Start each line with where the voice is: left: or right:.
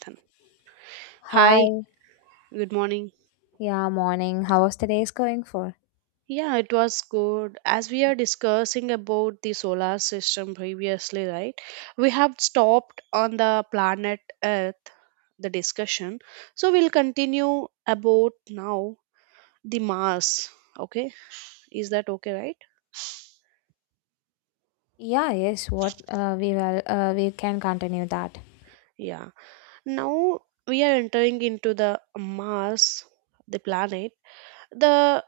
right: Done. Hi,
left: Hi,
right: good morning.
left: yeah, morning. How was the day going for?
right: Yeah, it was good. As we are discussing about the solar system previously, right? We have stopped on the planet Earth, the discussion. So we'll continue about now the Mars. Okay, is that okay, right?
left: Yeah, yes, what we will we can continue that.
right: Yeah. Now we are entering into the Mars, the planet. The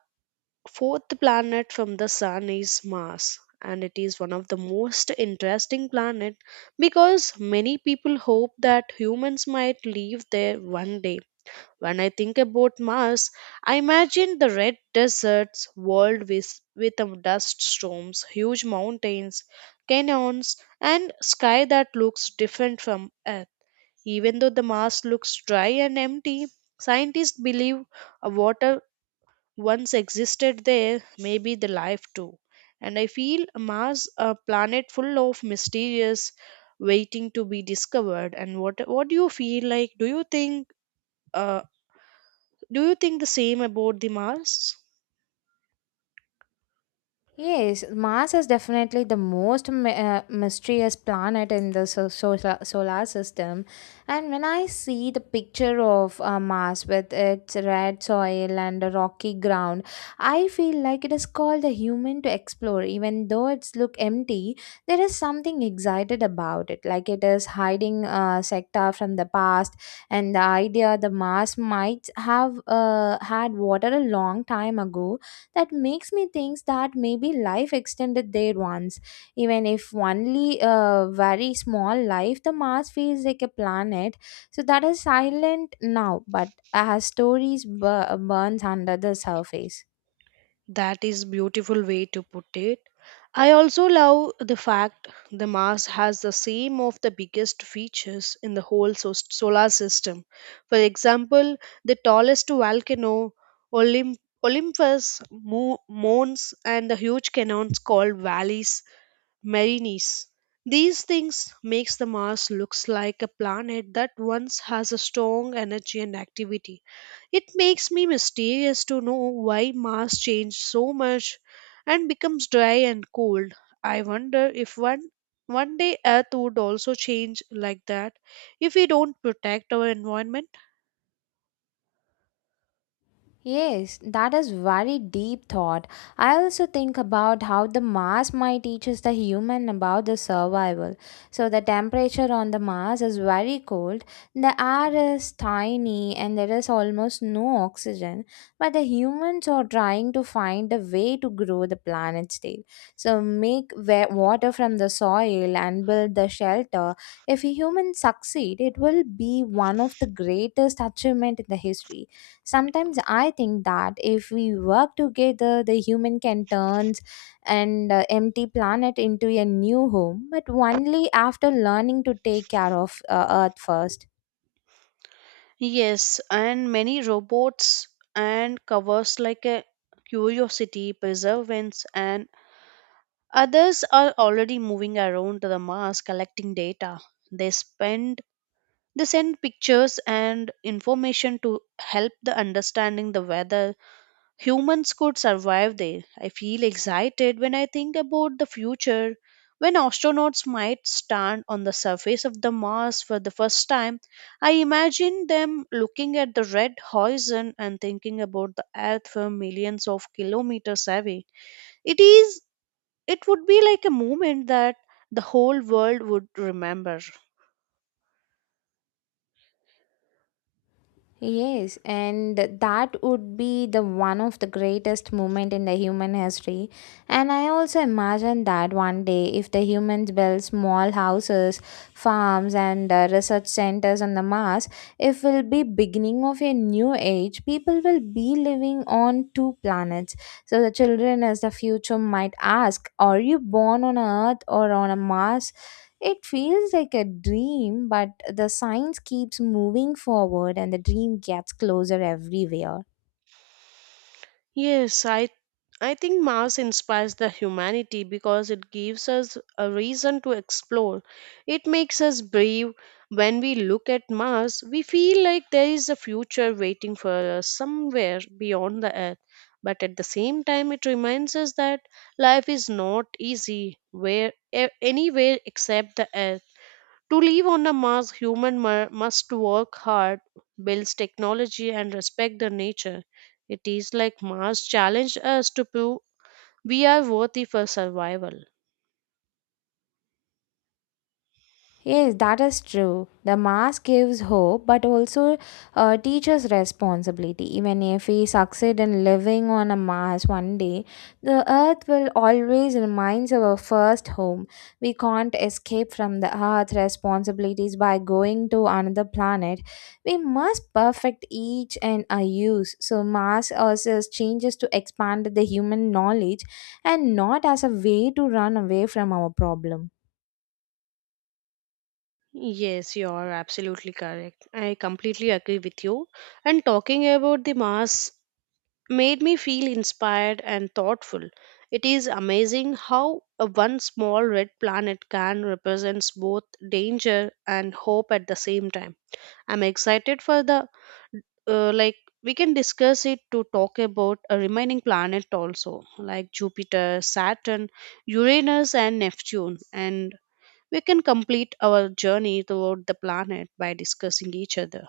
right: fourth planet from the sun is Mars and it is one of the most interesting planet because many people hope that humans might live there one day. When I think about Mars, I imagine the red deserts, world with dust storms, huge mountains, canyons, and sky that looks different from Earth. Even though the Mars looks dry and empty, scientists believe water once existed there maybe the life too. And I feel Mars a planet full of mysterious waiting to be discovered. And what do you feel like? Uh do you think the same about the Mars?
left: Yes, Mars is definitely the most mysterious planet in the solar system. And when I see the picture of Mars with its red soil and the rocky ground, I feel like it is called a human to explore. Even though it's look empty, there is something excited about it. Like it is hiding sector from the past, and the idea the Mars might have had water a long time ago that makes me think that maybe life extended there once even if only a very small life, the Mars feels like a planet so that is silent now but has stories burns under the surface.
right: That is beautiful way to put it. I also love the fact the Mars has the same of the biggest features in the whole solar system. For example, the tallest volcano, Olymp- Olympus, Mons, and the huge canyons called valleys Merinice. These things makes the Mars looks like a planet that once has a strong energy and activity. It makes me mysterious to know why Mars changed so much and becomes dry and cold. I wonder if one day Earth would also change like that if we don't protect our environment.
left: Yes, that is very deep thought. I also think about how the Mars might teaches the human about the survival. So the temperature on the Mars is very cold, the air is tiny and there is almost no oxygen, but the humans are trying to find a way to grow the planet still. So make water from the soil and build the shelter. If humans succeed, it will be one of the greatest achievement in the history. Sometimes I think that if we work together, the human can turn an empty planet into a new home, but only after learning to take care of Earth first.
right: Yes, and many robots and covers like a curiosity, perseverance, and others are already moving around the Mars collecting data. They spend they send pictures and information to help the understanding the weather humans could survive there. I feel excited when I think about the future when astronauts might stand on the surface of the Mars for the first time. I imagine them looking at the red horizon and thinking about the Earth from millions of kilometers away. It is it would be like a moment that the whole world would remember.
left: Yes, and that would be the one of the greatest moment in the human history. And I also imagine that one day, if the humans build small houses, farms, and research centers on the Mars, it will be beginning of a new age. People will be living on two planets. So the children as the future might ask, "Are you born on Earth or on a Mars?" It feels like a dream, but the science keeps moving forward and the dream gets closer everywhere.
right: Yes, I think Mars inspires the humanity because it gives us a reason to explore. It makes us brave. When we look at Mars, we feel like there is a future waiting for us somewhere beyond the Earth. But at the same time, it reminds us that life is not easy where anywhere except the Earth. To live on a Mars, human must work hard, builds technology, and respect the nature. It is like Mars challenged us to prove we are worthy for survival.
left: Yes, that is true. The mask gives hope but also teaches responsibility. Even if we succeed in living on a Mars one day, the Earth will always remain our first home. We can't escape from the Earth responsibilities by going to another planet. We must perfect each and our use. So, Mars also changes to expand the human knowledge and not as a way to run away from our problem.
right: Yes, you are absolutely correct. I completely agree with you. And talking about the Mars made me feel inspired and thoughtful. It is amazing how a one small red planet can represents both danger and hope at the same time. I'm excited for the like we can discuss it to talk about a remaining planet also like Jupiter, Saturn, Uranus and Neptune and we can complete our journey throughout the planet by discussing each other.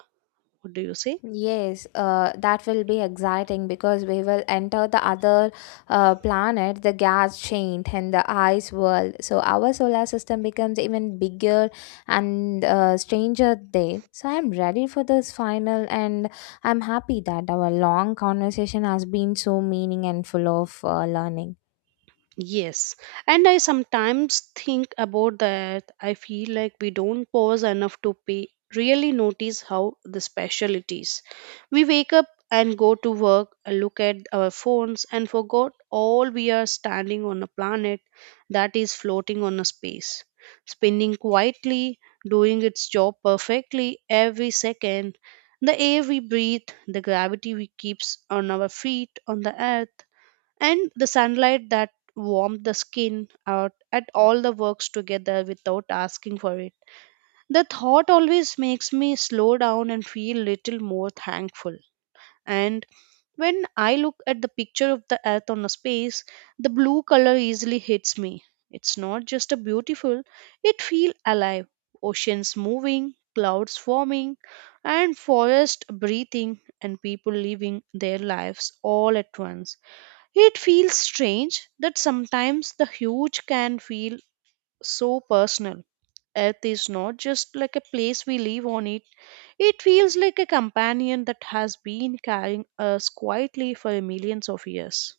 right: What do you say?
left: Yes, that will be exciting because we will enter the other planet, the gas chain, and the ice world. So our solar system becomes even bigger and stranger there. So I'm ready for this final, and I'm happy that our long conversation has been so meaning and full of learning.
right: Yes, and I sometimes think about that. I feel like we don't pause enough to pay, really notice how the special it is. We wake up and go to work, and look at our phones, and forgot all we are standing on a planet that is floating on a space, spinning quietly, doing its job perfectly every second. The air we breathe, the gravity we keeps on our feet on the earth and the sunlight that warmed the skin out at all the works together without asking for it. The thought always makes me slow down and feel little more thankful. And when I look at the picture of the earth on a space, the blue color easily hits me. It's not just a beautiful, it feel alive. Oceans moving, clouds forming, and forest breathing and people living their lives all at once it feels strange that sometimes the huge can feel so personal. Earth is not just like a place we live on it, it feels like a companion that has been carrying us quietly for millions of years.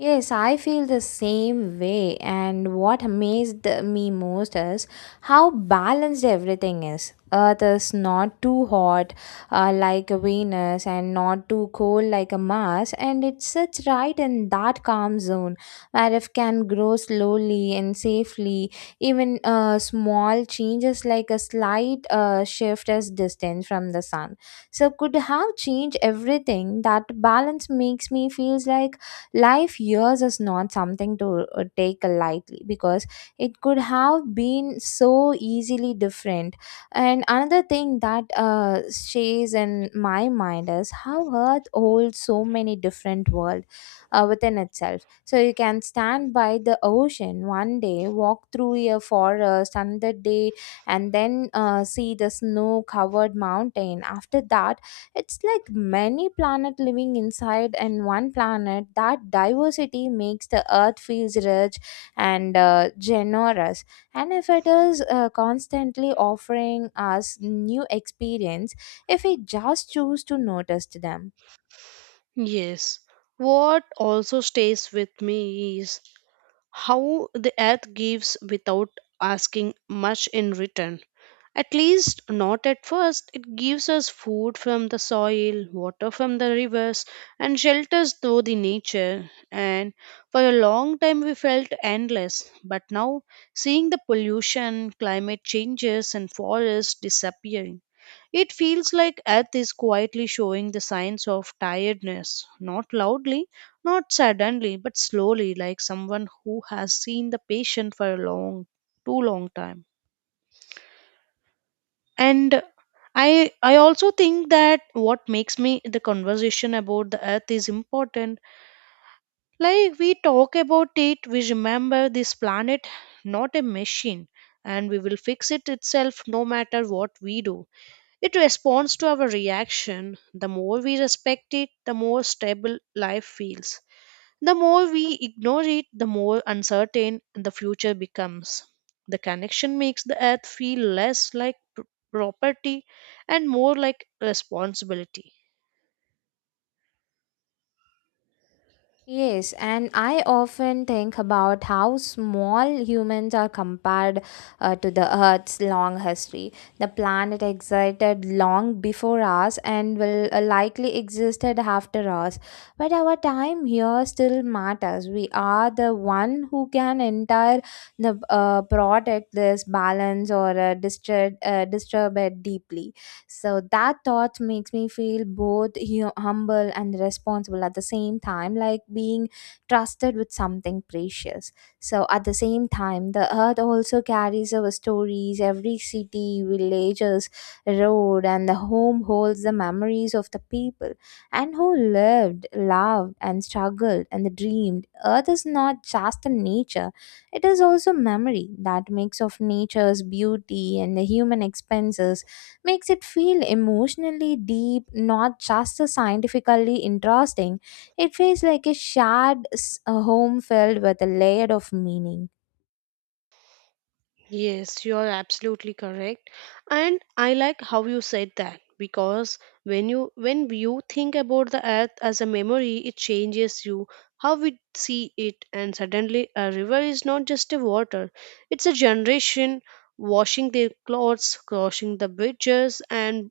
left: Yes, I feel the same way, and what amazed me most is how balanced everything is. Earth is not too hot like Venus and not too cold like a Mars, and it sits right in that calm zone where it can grow slowly and safely. Even small changes like a slight shift as distance from the sun. So, could have changed everything. That balance makes me feels like life years is not something to take lightly because it could have been so easily different, and another thing that stays in my mind is how earth holds so many different worlds within itself. So you can stand by the ocean one day, walk through a forest another day, and then see the snow covered mountain after that. It's like many planets living inside and one planet. That diversity makes the earth feels rich and generous. And if it is constantly offering us new experience, if we just choose to notice them.
right: Yes, what also stays with me is how the earth gives without asking much in return. At least not at first. It gives us food from the soil, water from the rivers, and shelters through the nature. And for a long time we felt endless. But now, seeing the pollution, climate changes, and forests disappearing, it feels like Earth is quietly showing the signs of tiredness. Not loudly, not suddenly, but slowly, like someone who has seen the patient for a long, too long time. And I also think that what makes me the conversation about the earth is important, like we talk about it, we remember this planet, not a machine, and we will fix it itself no matter what we do. It responds to our reaction. The more we respect it, the more stable life feels. The more we ignore it, the more uncertain the future becomes. The connection makes the earth feel less like property and more like responsibility.
left: Yes, and I often think about how small humans are compared to the Earth's long history. The planet existed long before us and will likely existed after us. But our time here still matters. We are the one who can enter the product this balance or disturb it deeply. So that thought makes me feel both humble and responsible at the same time, like being trusted with something precious. So at the same time, the earth also carries our stories. Every city, villages, road, and the home holds the memories of the people and who lived, loved, and struggled and dreamed. Earth is not just a nature; it is also memory that makes of nature's beauty and the human expenses makes it feel emotionally deep, not just a scientifically interesting. It feels like a home filled with a layer of meaning.
right: Yes, you are absolutely correct. And I like how you said that, because when you think about the earth as a memory, it changes you how we see it, and suddenly a river is not just a water. It's a generation washing their clothes, crossing the bridges and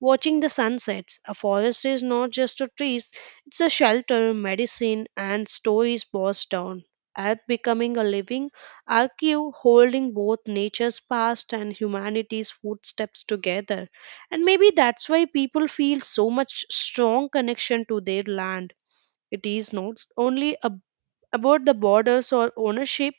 right: watching the sunsets. A forest is not just a trees, it's a shelter, medicine, and stories passed down. Earth becoming a living archive holding both nature's past and humanity's footsteps together. And maybe that's why people feel so much strong connection to their land. It is not only a about the borders or ownership.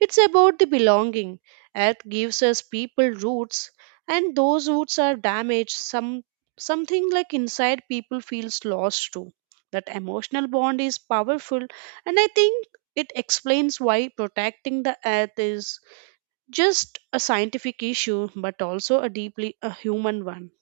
right: It's about the belonging. Earth gives us people roots, and those roots are damaged. Something like inside people feels lost too. That emotional bond is powerful, and I think it explains why protecting the earth is just a scientific issue, but also a deeply a human one.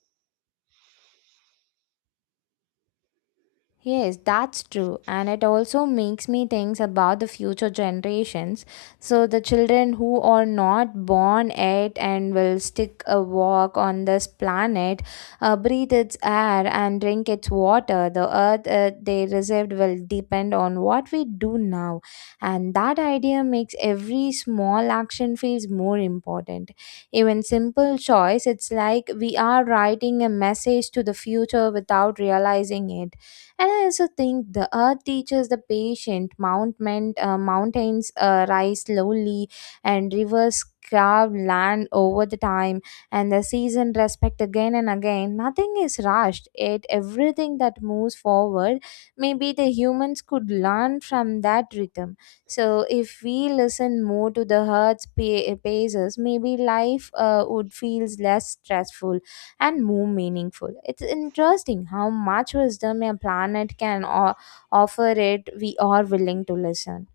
left: Yes, that's true. And it also makes me think about the future generations. So, the children who are not born yet and will stick a walk on this planet, breathe its air, and drink its water, the earth they received will depend on what we do now. And that idea makes every small action feels more important. Even simple choice, it's like we are writing a message to the future without realizing it. And I also think the earth teaches the patient mount mountains rise slowly and rivers carve land over the time and the season respect again and again. Nothing is rushed, yet everything that moves forward, maybe the humans could learn from that rhythm. So if we listen more to the heart's paces, maybe life would feels less stressful and more meaningful. It's interesting how much wisdom a planet can offer it we are willing to listen.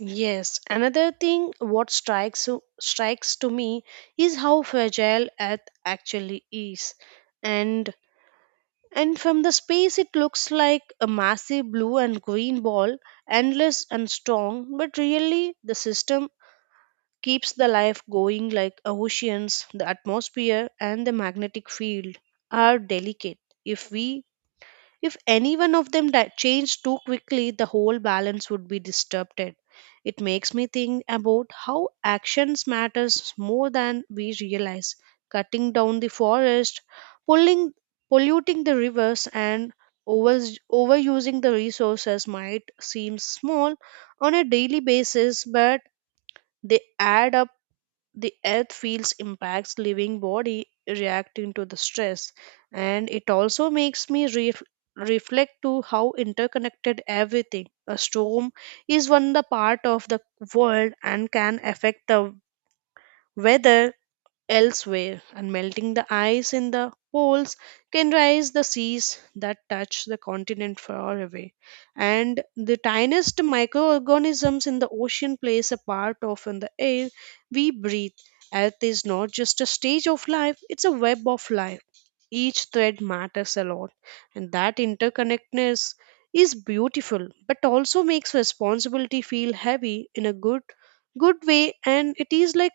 right: Yes, another thing what strikes to me is how fragile Earth actually is. And and from the space it looks like a massive blue and green ball, endless and strong, but really the system keeps the life going like oceans, the atmosphere and the magnetic field are delicate. If we if any one of them changed too quickly, the whole balance would be disturbed. It makes me think about how actions matters more than we realize. Cutting down the forest, pulling, polluting the rivers, and over, overusing the resources might seem small on a daily basis, but they add up. The earth feels impacts living body reacting to the stress, and it also makes me reflect to how interconnected everything. A storm is one the part of the world and can affect the weather elsewhere, and melting the ice in the poles can raise the seas that touch the continent far away. And the tiniest microorganisms in the ocean plays a part of in the air we breathe. Earth is not just a stage of life, it's a web of life. Each thread matters a lot, and that interconnectedness is beautiful, but also makes responsibility feel heavy in a good way, and it is like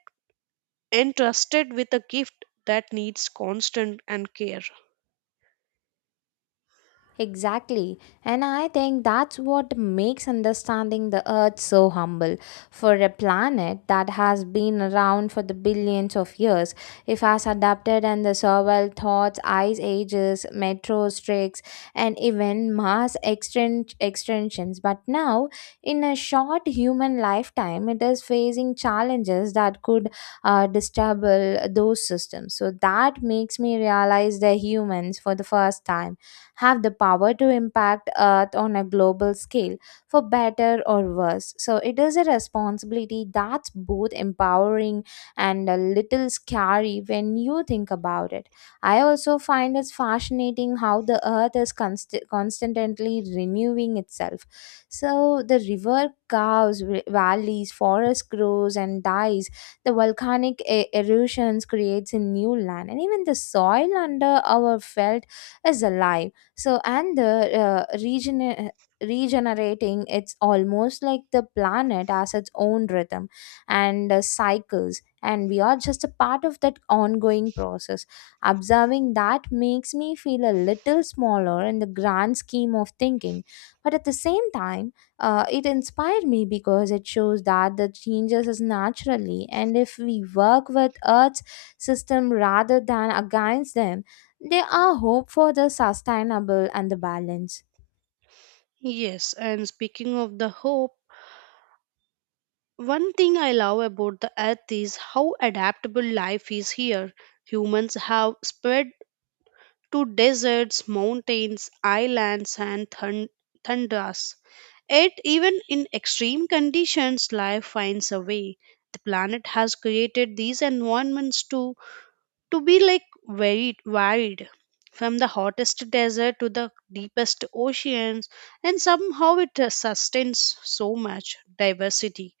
right: entrusted with a gift that needs constant and care.
left: Exactly. And I think that's what makes understanding the earth so humble. For a planet that has been around for the billions of years, it has adapted and the survival thoughts, ice ages, metro streaks, and even mass extinctions. But now, in a short human lifetime, it is facing challenges that could disturb those systems. So that makes me realize the humans for the first time have the power to impact Earth on a global scale, for better or worse. So it is a responsibility that's both empowering and a little scary when you think about it. I also find it fascinating how the Earth is constantly renewing itself. So the river curves, valleys, forest grows and dies. The volcanic erosions creates a new land, and even the soil under our felt is alive so, and the region. Regenerating, it's almost like the planet has its own rhythm and cycles, and we are just a part of that ongoing process. Observing that makes me feel a little smaller in the grand scheme of thinking, but at the same time, it inspired me because it shows that the changes is naturally and if we work with earth's system rather than against them they are hope for the sustainable and the balance.
right: Yes, and speaking of the hope, one thing I love about the earth is how adaptable life is here. Humans have spread to deserts, mountains, islands, and thunders. Yet, even in extreme conditions, life finds a way. The planet has created these environments too to be like very varied, from the hottest desert to the deepest oceans, and somehow it sustains so much diversity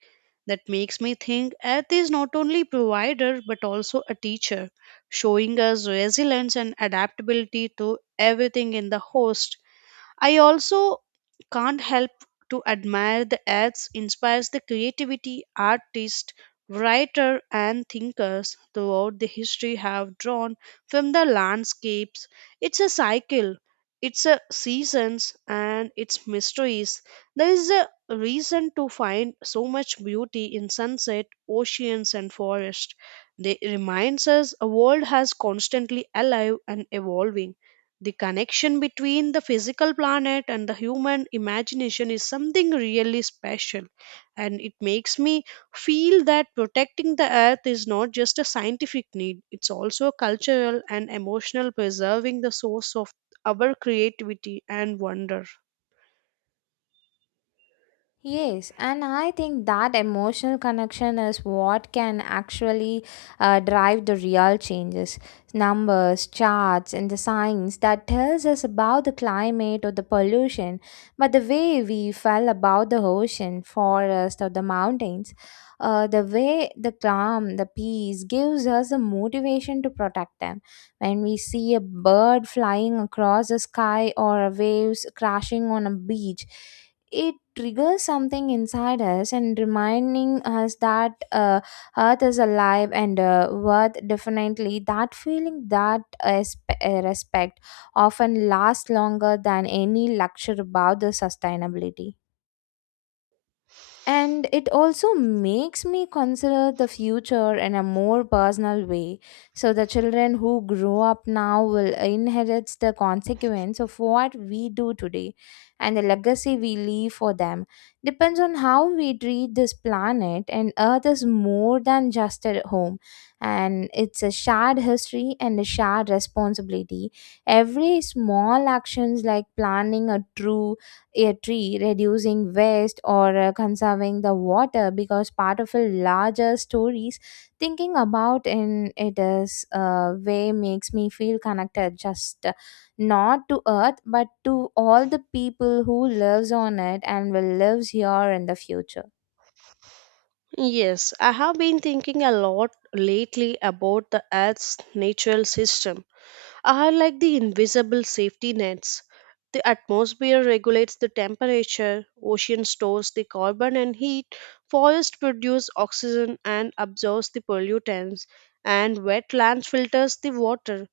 right: that makes me think earth is not only provider but also a teacher, showing us resilience and adaptability to everything in the host. I also can't help to admire the acts inspires the creativity artists, writer and thinkers throughout the history have drawn from the landscapes. It's a cycle, it's a seasons and its mysteries. There is a reason to find so much beauty in sunset, oceans and forest. They reminds us a world has constantly alive and evolving. The connection between the physical planet and the human imagination is something really special, and it makes me feel that protecting the earth is not just a scientific need, it's also a cultural and emotional preserving the source of our creativity and wonder.
left: Yes, and I think that emotional connection is what can actually drive the real changes. Numbers, charts, and the science that tells us about the climate or the pollution, but the way we feel about the ocean, forest, or the mountains, the way the calm, the peace gives us the motivation to protect them. When we see a bird flying across the sky or waves crashing on a beach, it triggers something inside us and reminding us that earth is alive and worth definitely that feeling that respect often lasts longer than any lecture about the sustainability, and it also makes me consider the future in a more personal way. So the children who grow up now will inherit the consequence of what we do today and the legacy we leave for them depends on how we treat this planet. And earth is more than just a home, and it's a shared history and a shared responsibility. Every small actions like planning a tree, reducing waste or conserving the water because part of a larger stories thinking about in it is way makes me feel connected, just not to earth but to all the people who lives on it and will lives here in the future.
right: Yes, I have been thinking a lot lately about the Earth's natural system are like the invisible safety nets. The atmosphere regulates the temperature, ocean stores the carbon and heat, forest produce oxygen and absorbs the pollutants, and wetlands filters the water.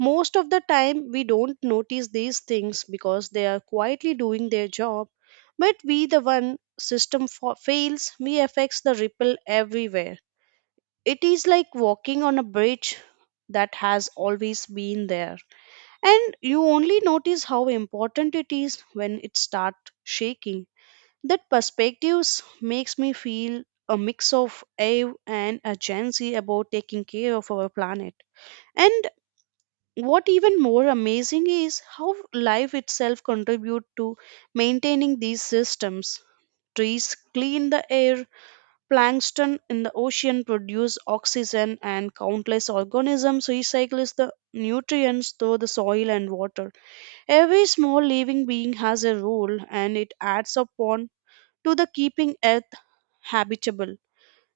right: Most of the time we don't notice these things because they are quietly doing their job, but we the one system fails, we affects the ripple everywhere. It is like walking on a bridge that has always been there. And you only notice how important it is when it starts shaking. That perspectives makes me feel a mix of awe and urgency about taking care of our planet. And what even more amazing is how life itself contribute to maintaining these systems. Trees clean the air, plankton in the ocean produce oxygen, and countless organisms recycle the nutrients through the soil and water. Every small living being has a role and it adds upon to the keeping earth habitable.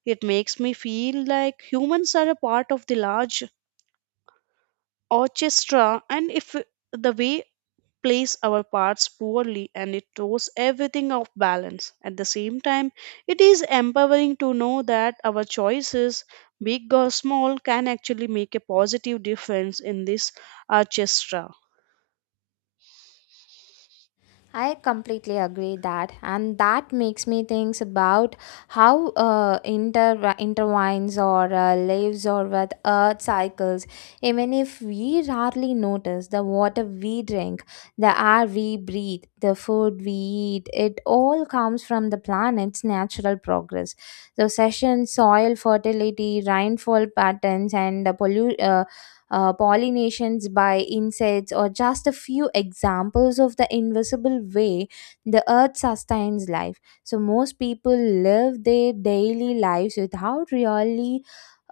right: It makes me feel like humans are a part of the large orchestra, and if the way plays our parts poorly and it throws everything off balance. At the same time, it is empowering to know that our choices, big or small, can actually make a positive difference in this orchestra.
left: I completely agree that, and that makes me think about how intertwines or lives or with earth cycles. Even if we rarely notice the water we drink, the air we breathe, the food we eat, it all comes from the planet's natural progress. The session, soil fertility, rainfall patterns, and the pollinations by insects or just a few examples of the invisible way the earth sustains life. So, most people live their daily lives without really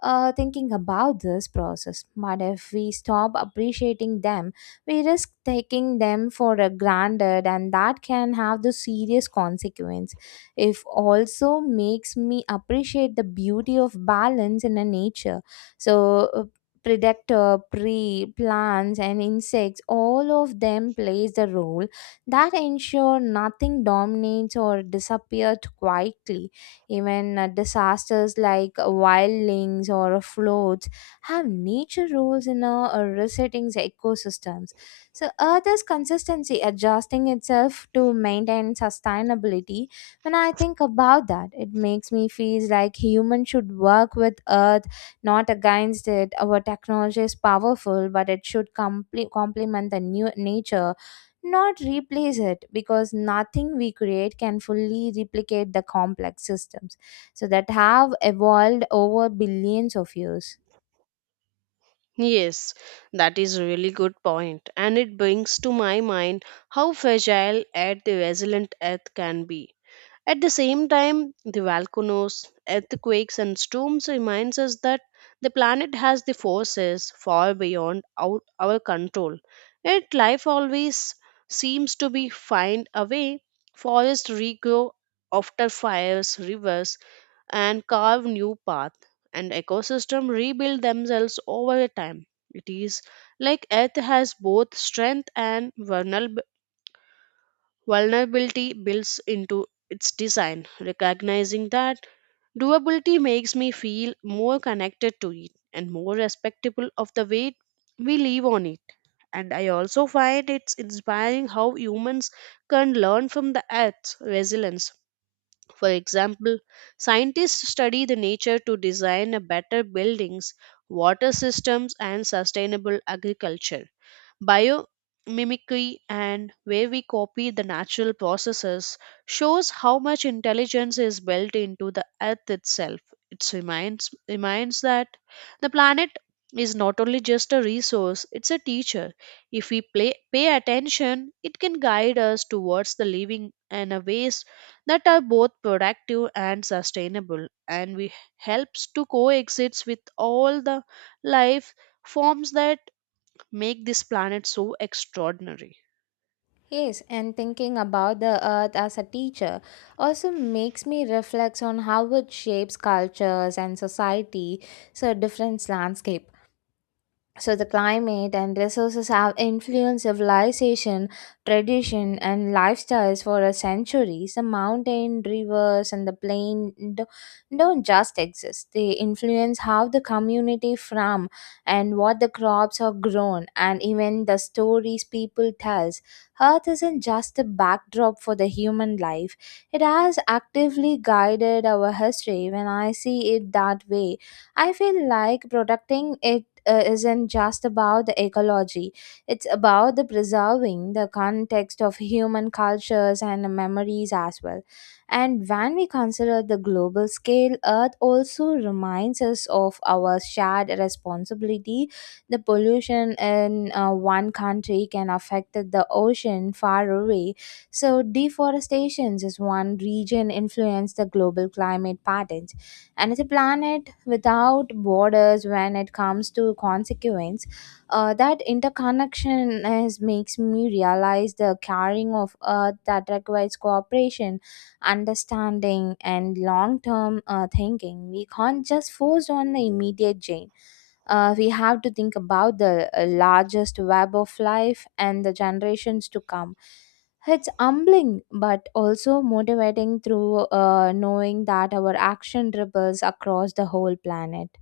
left: thinking about this process. But if we stop appreciating them, we risk taking them for granted, and that can have the serious consequence. If also makes me appreciate the beauty of balance in a nature. So predator, prey, plants, and insects, all of them plays the role that ensure nothing dominates or disappears quietly. Even disasters like wildlings or floods have nature roles in resetting the ecosystems. So Earth is consistency adjusting itself to maintain sustainability. When I think about that, it makes me feel like humans should work with Earth not against it. Our technology is powerful, but it should complement the new nature, not replace it, because nothing we create can fully replicate the complex systems so that have evolved over billions of years.
right: Yes, that is really good point, and it brings to my mind how fragile and the resilient Earth can be. At the same time, the volcanoes, earthquakes, and storms reminds us that the planet has the forces far beyond our control. Yet life always seems to be find a way. Forests regrow after fires, rivers, and carve new path and ecosystem rebuild themselves over the time. It is like earth has both strength and vulnerability built into its design. Recognizing that durability makes me feel more connected to it and more respectable of the weight we live on it. And I also find it's inspiring how humans can learn from the earth's resilience. For example, scientists study the nature to design a better buildings, water systems and sustainable agriculture. Biomimicry and where we copy the natural processes shows how much intelligence is built into the earth itself. It reminds that the planet is not only just a resource, it's a teacher. If we pay attention, it can guide us towards the living in a ways that are both productive and sustainable, and we helps to coexist with all the life forms that make this planet so extraordinary.
left: Yes, and thinking about the earth as a teacher also makes me reflect on how it shapes cultures and society, so different landscape. So the climate and resources have influenced civilization, tradition, and lifestyles for a centuries. The mountain, rivers, and the plain don't just exist. They influence how the community farm and what the crops are grown, and even the stories people tells. Earth isn't just a backdrop for the human life. It has actively guided our history. When I see it that way, I feel like protecting it isn't just about the ecology. It's about the preserving the context of human cultures and memories as well. And when we consider the global scale, earth also reminds us of our shared responsibility. The pollution in one country can affect the ocean far away, so deforestation is one region influence the global climate patterns, and it's a planet without borders when it comes to consequence. That interconnection is, makes me realize the caring of earth that requires cooperation, understanding and long-term thinking. We can't just force on the immediate gain. We have to think about the largest web of life and the generations to come. It's humbling but also motivating through knowing that our action ripples across the whole planet.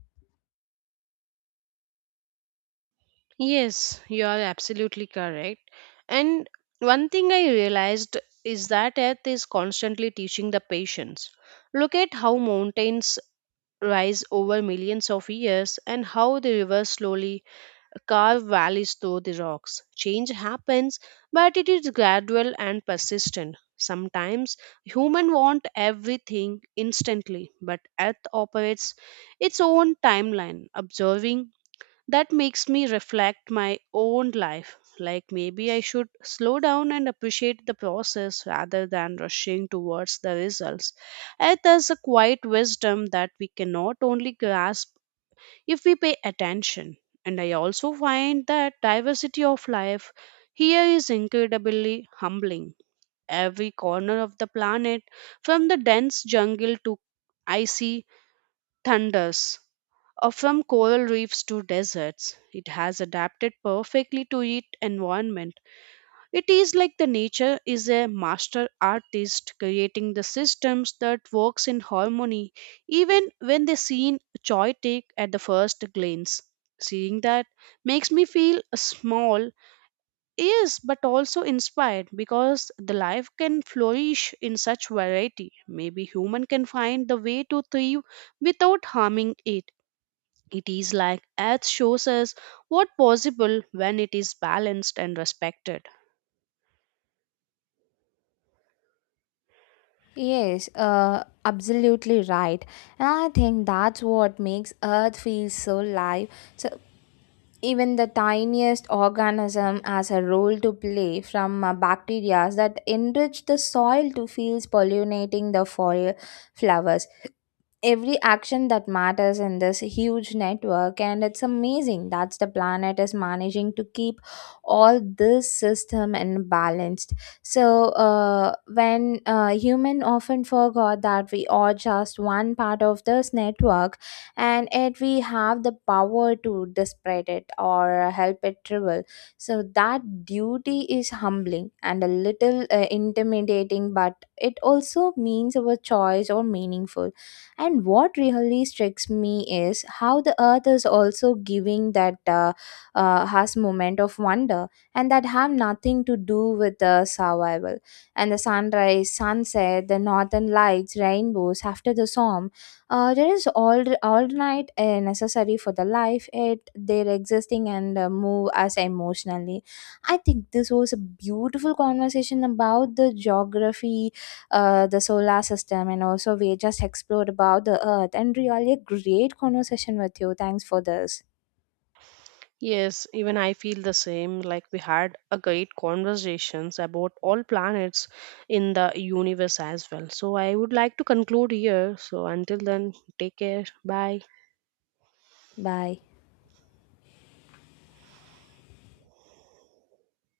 right: Yes, you are absolutely correct. And one thing I realized is that Earth is constantly teaching the patience. Look at how mountains rise over millions of years and how the rivers slowly carve valleys through the rocks. Change happens, but it is gradual and persistent. Sometimes humans want everything instantly, but Earth operates its own timeline. Observing that makes me reflect my own life. Like maybe I should slow down and appreciate the process rather than rushing towards the results. Earth has a quiet wisdom that we cannot only grasp if we pay attention. And I also find that diversity of life here is incredibly humbling. Every corner of the planet, from the dense jungle to icy thunders, or from coral reefs to deserts, it has adapted perfectly to its environment. It is like the nature is a master artist creating the systems that works in harmony even when they seem chaotic at the first glance. Seeing that makes me feel small, yes, but also inspired because the life can flourish in such variety. Maybe human can find the way to thrive without harming it. It is like earth shows us what possible when it is balanced and respected.
left: Yes, absolutely right. And I think that's what makes Earth feel so live. So even the tiniest organism has a role to play, from bacteria that enrich the soil to fields pollinating the foil flowers. Every action that matters in this huge network, and it's amazing that the planet is managing to keep all this system in balanced. So when human often forgot that we are just one part of this network, and yet we have the power to spread it or help it travel. So that duty is humbling and a little intimidating, but it also means our choice or meaningful. And what really strikes me is how the earth is also giving that has moment of wonder and that have nothing to do with the survival. And the sunrise, sunset, the northern lights, rainbows after the storm, there is all night necessary for the life. It they're existing and move us emotionally. I think this was a beautiful conversation about the geography, the solar system, and also we just explored about the earth, and really a great conversation with you. Thanks for this.
right: Yes, even I feel the same. Like we had a great conversations about all planets in the universe as well. So I would like to conclude here. So until then, take care. Bye.
left: Bye.